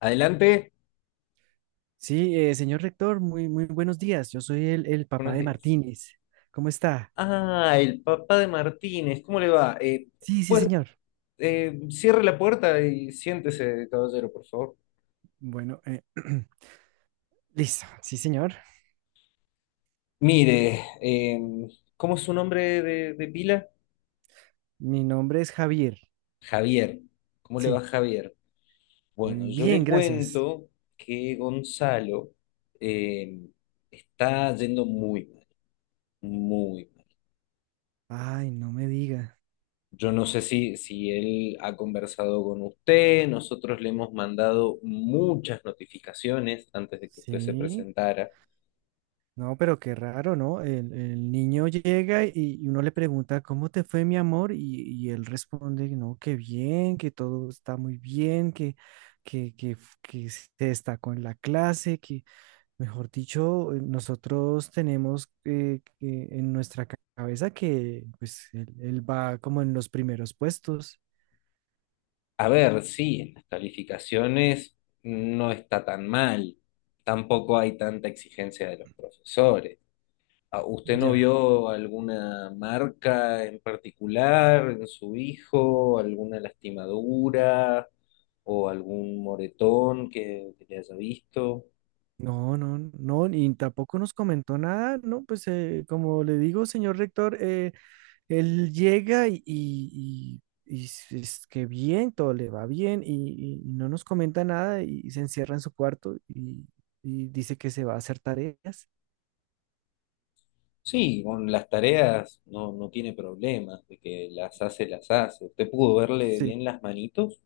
Adelante. Sí, señor rector, muy, muy buenos días. Yo soy el papá Buenos de días. Martínez. ¿Cómo está? Ah, el papá de Martínez, ¿cómo le va? Sí, sí, pues señor. Cierre la puerta y siéntese, caballero, por favor. Bueno, listo. Sí, señor. Mire, ¿cómo es su nombre de pila? Mi nombre es Javier. Javier. ¿Cómo le va Sí. Javier? Bueno, yo Bien, le gracias. cuento que Gonzalo eh, está yendo muy mal, muy. Ay, no me diga. Yo no sé si él ha conversado con usted, nosotros le hemos mandado muchas notificaciones antes de que usted se Sí. presentara. No, pero qué raro, ¿no? El niño llega y uno le pregunta, ¿cómo te fue, mi amor? Y él responde, no, que bien, que todo está muy bien, que se destacó en la clase, que. Mejor dicho, nosotros tenemos en nuestra cabeza que pues él va como en los primeros puestos. A ver, sí, en las calificaciones no está tan mal, tampoco hay tanta exigencia de los profesores. Ah, ¿usted no Ya. vio alguna marca en particular en su hijo, alguna lastimadura o algún moretón que le haya visto? No, no, no, y tampoco nos comentó nada, ¿no? Pues como le digo, señor rector, él llega y es que bien, todo le va bien y no nos comenta nada y se encierra en su cuarto y dice que se va a hacer tareas. Sí, con las tareas no, no tiene problemas, de que las hace, las hace. ¿Usted pudo verle Sí. bien las manitos?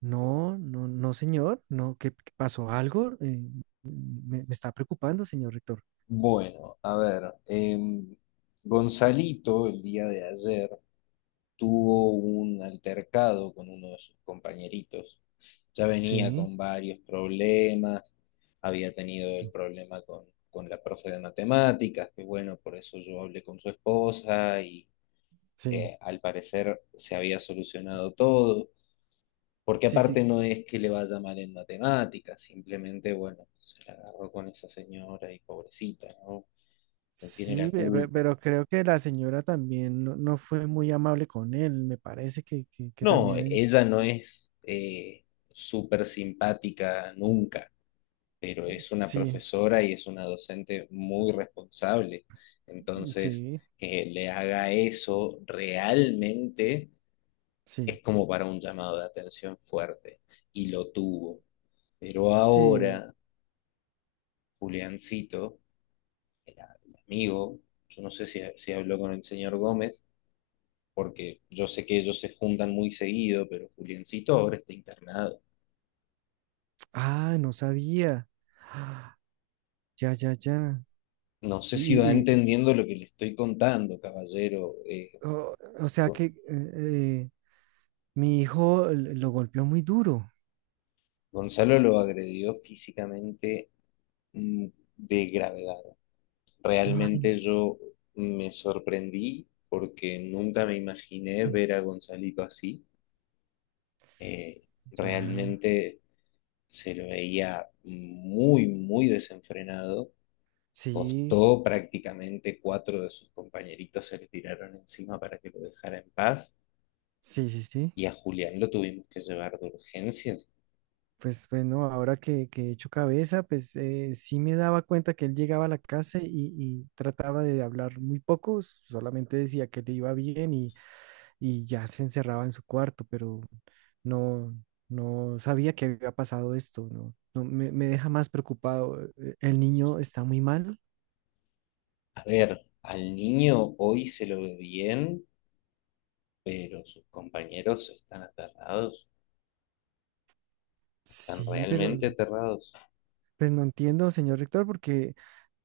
No, no, no, señor, no, ¿qué pasó algo? Me está preocupando, señor rector. Bueno, a ver, Gonzalito el día de ayer tuvo un altercado con uno de sus compañeritos. Ya venía Sí, con varios problemas, había tenido el problema con la profe de matemáticas, que bueno, por eso yo hablé con su esposa y sí, al parecer se había solucionado todo. Porque sí, sí, aparte no es que le vaya mal en matemáticas, simplemente, bueno, se la agarró con esa señora y pobrecita, ¿no? No tiene la sí, pe- pe- culpa. pero creo que la señora también no fue muy amable con él, me parece que No, también. Ella no es súper simpática nunca, pero es una Sí, profesora y es una docente muy responsable. Entonces, sí, que le haga eso realmente sí, es como para un llamado de atención fuerte. Y lo tuvo. Pero sí. ahora, Juliancito el, el amigo, yo no sé si habló con el señor Gómez, porque yo sé que ellos se juntan muy seguido, pero Juliancito ahora está internado. Ah, no sabía. Ah, ya, ya, ya. No sé si Y, va y- entendiendo lo que le estoy contando, caballero. O, o sea Go- que mi hijo lo golpeó muy duro. Gonzalo lo agredió físicamente, mm, de gravedad. No, ay, Realmente yo me sorprendí porque nunca me imaginé ver a Gonzalito así. Eh, ya. realmente se lo veía muy, muy desenfrenado. Sí, Costó prácticamente cuatro de sus compañeritos se le tiraron encima para que lo dejara en paz sí, sí, sí. y a Julián lo tuvimos que llevar de urgencias. Pues bueno, ahora que he hecho cabeza, pues sí me daba cuenta que él llegaba a la casa y trataba de hablar muy poco, solamente decía que le iba bien y ya se encerraba en su cuarto, pero no, no sabía que había pasado esto, ¿no? No, me deja más preocupado. ¿El niño está muy mal? A ver, al niño hoy se lo ve bien, pero sus compañeros están aterrados, están Sí, pero realmente aterrados. pues no entiendo, señor rector, porque.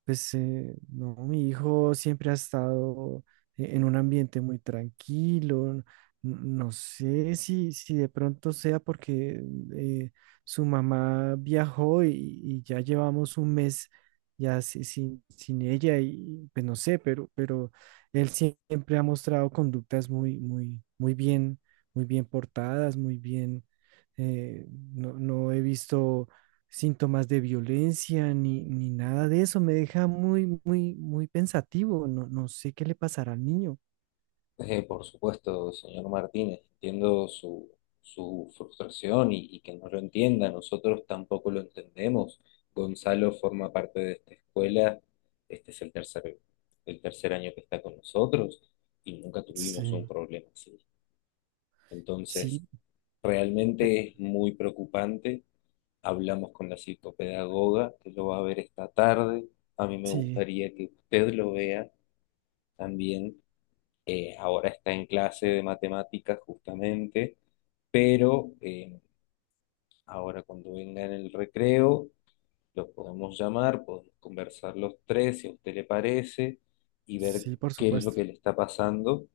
Pues no, mi hijo siempre ha estado en un ambiente muy tranquilo. No sé si de pronto sea porque eh, su mamá viajó y ya llevamos un mes ya sin ella y pues no sé, pero él siempre ha mostrado conductas muy, muy, muy bien portadas, muy bien. eh, no, no he visto síntomas de violencia ni nada de eso. Me deja muy, muy, muy pensativo. No, no sé qué le pasará al niño. Por supuesto, señor Martínez, entiendo su frustración y que no lo entienda, nosotros tampoco lo entendemos. Gonzalo forma parte de esta escuela, este es el tercer año que está con nosotros y nunca tuvimos un Sí, problema así. Entonces, sí, realmente es muy preocupante. Hablamos con la psicopedagoga que lo va a ver esta tarde. A mí me sí, gustaría que usted lo vea también. Ahora está en clase de matemáticas justamente, pero ahora cuando venga en el recreo, lo podemos llamar, podemos conversar los tres, si a usted le parece, y ver sí, por qué es lo supuesto. que le está pasando.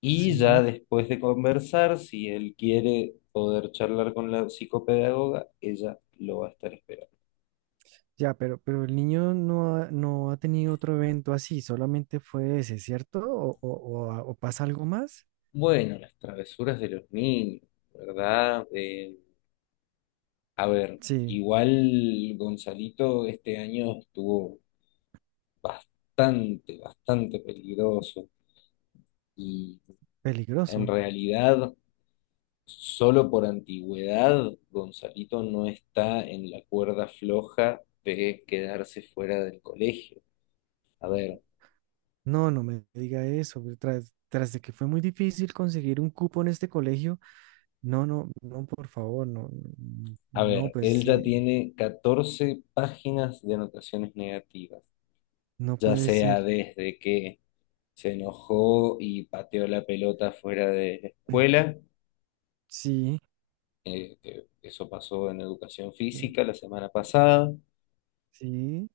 Y ya Sí, después de conversar, si él quiere poder charlar con la psicopedagoga, ella lo va a estar esperando. ya, pero el niño no ha tenido otro evento así, solamente fue ese, ¿cierto? ¿O pasa algo más? Bueno, las travesuras de los niños, ¿verdad? A ver, Sí, igual Gonzalito este año estuvo bastante, bastante peligroso. Y en peligroso. realidad, solo por antigüedad, Gonzalito no está en la cuerda floja de quedarse fuera del colegio. A ver, No, no me diga eso. Pues, tras de que fue muy difícil conseguir un cupo en este colegio, no, no, no, por favor, no, no, a no, ver, él pues, ya tiene 14 páginas de anotaciones negativas, no ya puede sea ser. desde que se enojó y pateó la pelota fuera de la escuela, Sí, que eso pasó en educación eh, física la semana pasada. sí,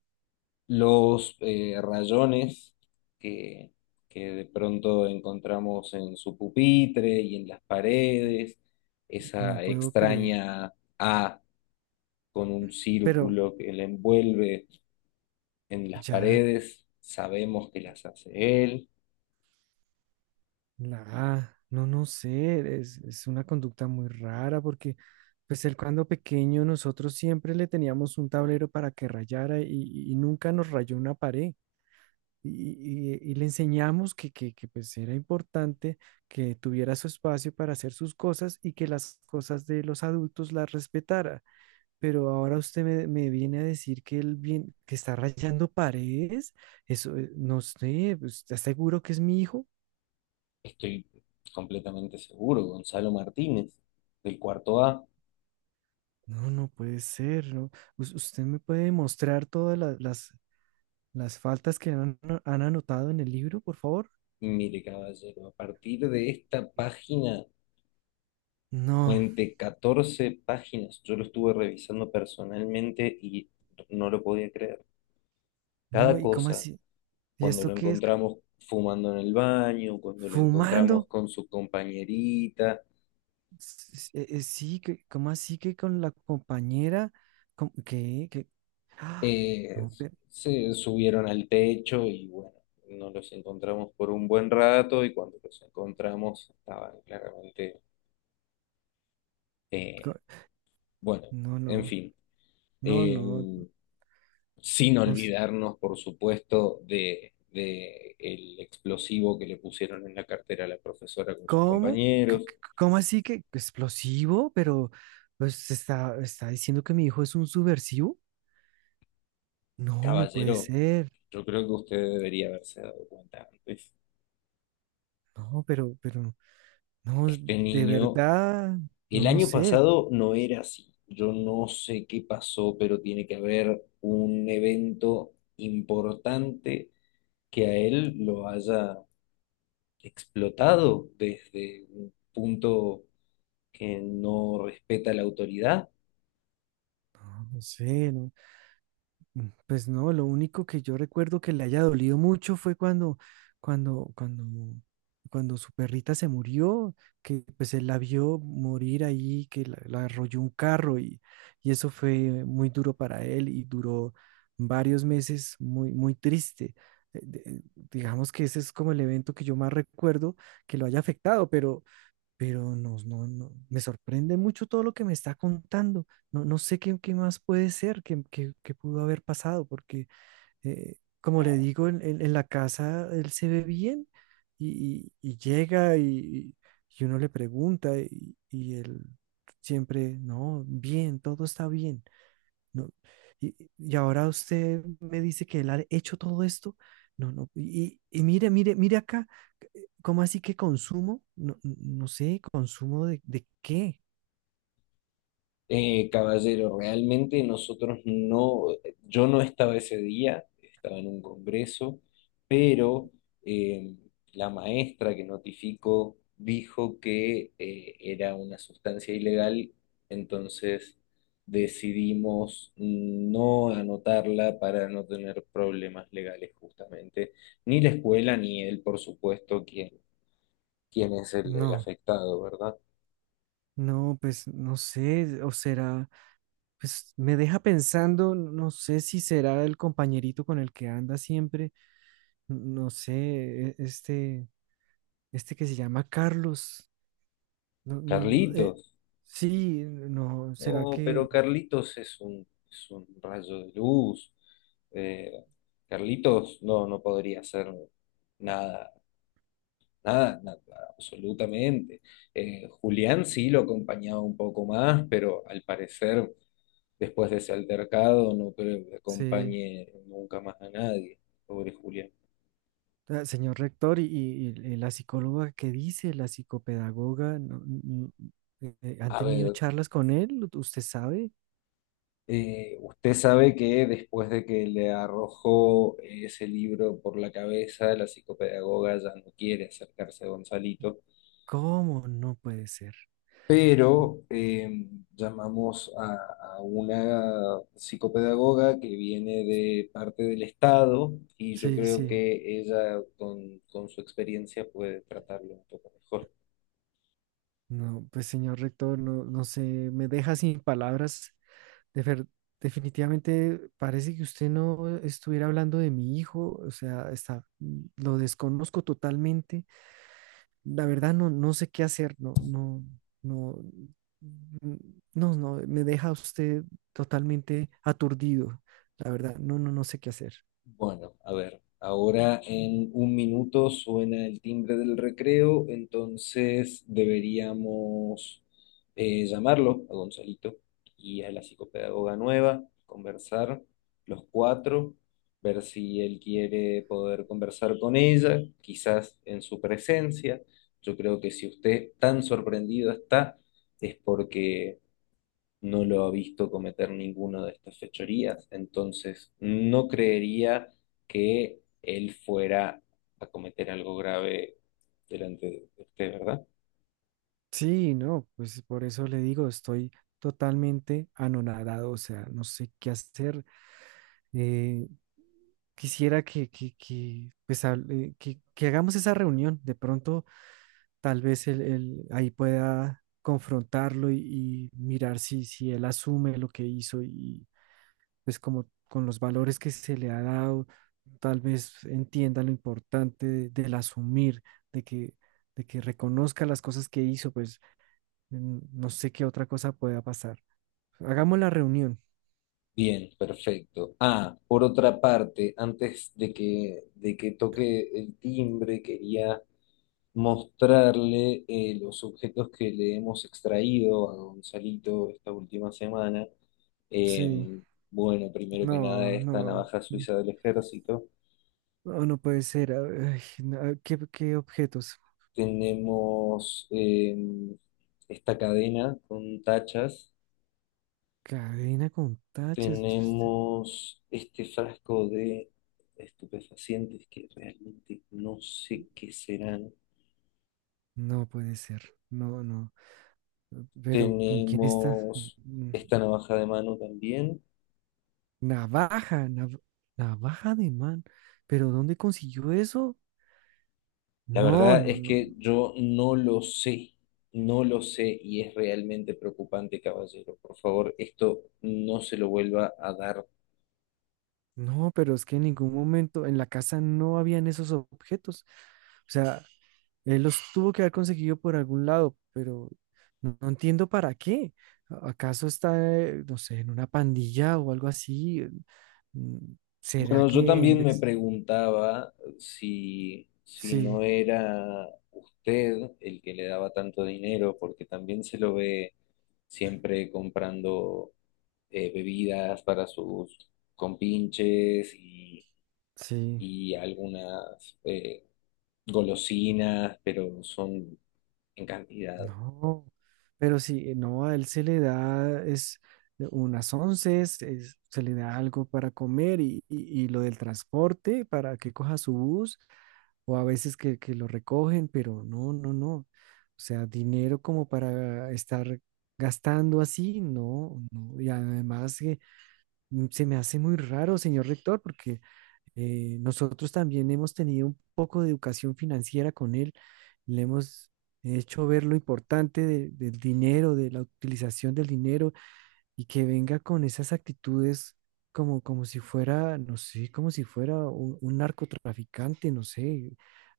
Los rayones que, que de pronto encontramos en su pupitre y en las paredes, no esa puedo creer. extraña A con un Pero círculo que le envuelve en las ya, paredes, sabemos que las hace él. la A, no, no sé, es una conducta muy rara porque pues él, cuando pequeño, nosotros siempre le teníamos un tablero para que rayara y nunca nos rayó una pared. Y, y le enseñamos que pues era importante que tuviera su espacio para hacer sus cosas y que las cosas de los adultos las respetara. Pero ahora usted me viene a decir que él bien, que está rayando paredes. Eso, no sé, pues, ¿está seguro que es mi hijo? Estoy completamente seguro, Gonzalo Martínez, del cuarto A. No, no puede ser, ¿no? ¿Usted me puede demostrar todas las faltas que han anotado en el libro, por favor? Mire, caballero, a partir de esta página. No, Fuente 14 páginas. Yo lo estuve revisando personalmente y no lo podía creer. no, Cada ¿y cómo cosa, así? ¿Y cuando lo esto qué es? Encontramos fumando en el baño, cuando lo ¿Fumando? encontramos con su compañerita, Sí, que, ¿cómo así que con la compañera? ¿Qué? ¿Qué? ¡Ah! eh, No, se subieron al techo y bueno, no los encontramos por un buen rato y cuando los encontramos estaban claramente, eh, co- bueno, no, en no, fin. no, no. Eh, sin No, sí. olvidarnos, por supuesto, de el explosivo que le pusieron en la cartera a la profesora con sus ¿Cómo? Compañeros. ¿Cómo así que explosivo? Pero pues está diciendo que mi hijo es un subversivo. No, no puede Caballero, ser. yo creo que usted debería haberse dado cuenta antes. No, pero, no, Este de niño, verdad, el no, no año sé, pasado no era así. Yo no sé qué pasó, pero tiene que haber un evento importante que a él lo haya explotado desde un punto que no respeta la autoridad. no, no sé, no. Pues no, lo único que yo recuerdo que le haya dolido mucho fue cuando, cuando, cuando su perrita se murió, que pues él la vio morir ahí, que la arrolló un carro y eso fue muy duro para él y duró varios meses muy, muy triste. Eh, de- eh, digamos que ese es como el evento que yo más recuerdo que lo haya afectado, pero no, no, no, me sorprende mucho todo lo que me está contando. No, no sé qué más puede ser, qué pudo haber pasado, porque eh, como le digo, en la casa él se ve bien y llega y uno le pregunta y él siempre, no, bien, todo está bien. No, y ahora usted me dice que él ha hecho todo esto. No, no, y mire, mire, mire acá. ¿Cómo así que consumo? No, no sé, ¿consumo de qué? Caballero, realmente nosotros no, yo no estaba ese día, estaba en un congreso, pero eh, la maestra que notificó dijo que era una sustancia ilegal, entonces decidimos no anotarla para no tener problemas legales justamente, ni la escuela ni él, por supuesto, quien es el No, afectado, ¿verdad? no, pues no sé, o será, pues me deja pensando, no sé si será el compañerito con el que anda siempre, no sé, e- este, este que se llama Carlos, no, no, no, Carlitos. sí, no, ¿será Oh, pero que Carlitos es es un rayo de luz. Eh, Carlitos no, no podría hacer nada, nada, nada, absolutamente. Julián sí lo acompañaba un poco más, pero al parecer, después de ese altercado, no creo que se? acompañe nunca más a nadie. Pobre Julián. Ah, señor rector, y la psicóloga que dice, la psicopedagoga, no, no, ¿han A tenido ver, charlas con él? ¿Usted sabe? Usted sabe que después de que le arrojó ese libro por la cabeza, la psicopedagoga ya no quiere acercarse a Gonzalito, ¿Cómo? No puede ser. pero llamamos a una psicopedagoga que viene de parte del Estado y yo Sí, creo sí. que ella con su experiencia puede tratarlo un poco mejor. No, pues señor rector, no, no sé, me deja sin palabras. De ver- definitivamente parece que usted no estuviera hablando de mi hijo, o sea, está, lo desconozco totalmente. La verdad no, no sé qué hacer, no, no, no, mm, no, no, me deja usted totalmente aturdido. La verdad, no, no, no sé qué hacer. Bueno, a ver, ahora en un minuto suena el timbre del recreo, entonces deberíamos llamarlo a Gonzalito y a la psicopedagoga nueva, conversar los cuatro, ver si él quiere poder conversar con ella, quizás en su presencia. Yo creo que si usted tan sorprendido está, es porque no lo ha visto cometer ninguna de estas fechorías, entonces no creería que él fuera a cometer algo grave delante de usted, ¿verdad? Sí, no, pues por eso le digo, estoy totalmente anonadado, o sea, no sé qué hacer. Eh, Quisiera que, pues, hable- que hagamos esa reunión. De pronto, tal vez él ahí pueda confrontarlo y mirar si él asume lo que hizo y pues como con los valores que se le ha dado, tal vez entienda lo importante del asumir, de que, de que reconozca las cosas que hizo, pues. No sé qué otra cosa pueda pasar. Hagamos la reunión. Bien, perfecto. Ah, por otra parte, de que toque el timbre, quería mostrarle los objetos que le hemos extraído a Gonzalito esta última semana. Sí, Em, bueno, primero que nada, no, esta no, navaja suiza del ejército, no, no puede ser. Ay, no, ¿qué objetos? tenemos esta cadena con tachas, Cadena con tachas. Tenemos este frasco de estupefacientes que realmente no sé qué serán, No puede ser. No, no. Pero ¿con quién está? tenemos esta navaja de mano también. Navaja, nav- navaja de man. ¿Pero dónde consiguió eso? La No, verdad no, es no, que yo no lo sé, no lo sé y es realmente preocupante, caballero. Por favor, esto no se lo vuelva a dar. no, pero es que en ningún momento en la casa no habían esos objetos. O sea, él los tuvo que haber conseguido por algún lado, pero no, no entiendo para qué. ¿Acaso está, no sé, en una pandilla o algo así? Mm, ¿Será Bueno, yo que en también me vez? preguntaba si Sí, no era usted el que le daba tanto dinero, porque también se lo ve siempre comprando bebidas para sus compinches sí, y algunas golosinas, pero son en cantidad. no. Pero sí, no, a él se le da, es unas onces, se le da algo para comer y lo del transporte para que coja su bus o a veces que lo recogen, pero no, no, no. O sea, dinero como para estar gastando así, no, no. Y además que se me hace muy raro, señor rector, porque nosotros también hemos tenido un poco de educación financiera con él. Le hemos hecho ver lo importante del dinero, de la utilización del dinero y que venga con esas actitudes como si fuera, no sé, como si fuera un narcotraficante, no sé.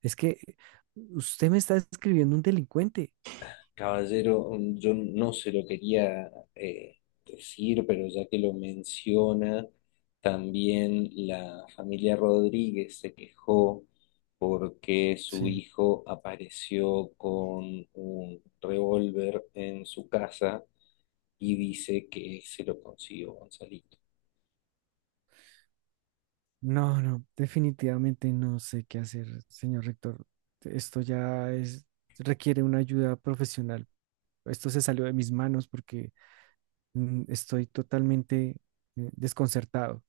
Es que usted me está describiendo un delincuente. Caballero, yo no se lo quería decir, pero ya que lo menciona, también la familia Rodríguez se quejó porque su Sí, hijo apareció con un revólver en su casa y dice que se lo consiguió Gonzalito. no, no, definitivamente no sé qué hacer, señor rector. Esto ya es, requiere una ayuda profesional. Esto se salió de mis manos porque estoy totalmente desconcertado.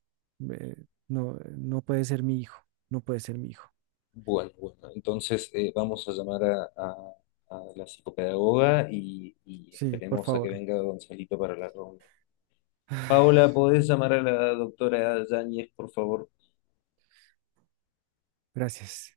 No, no puede ser mi hijo, no puede ser mi hijo. Bueno, bueno, entonces vamos a llamar a la psicopedagoga y Sí, por esperemos a que favor. venga Gonzalito para la reunión. Paola, ¿podés llamar a la doctora Yáñez, por favor? Gracias.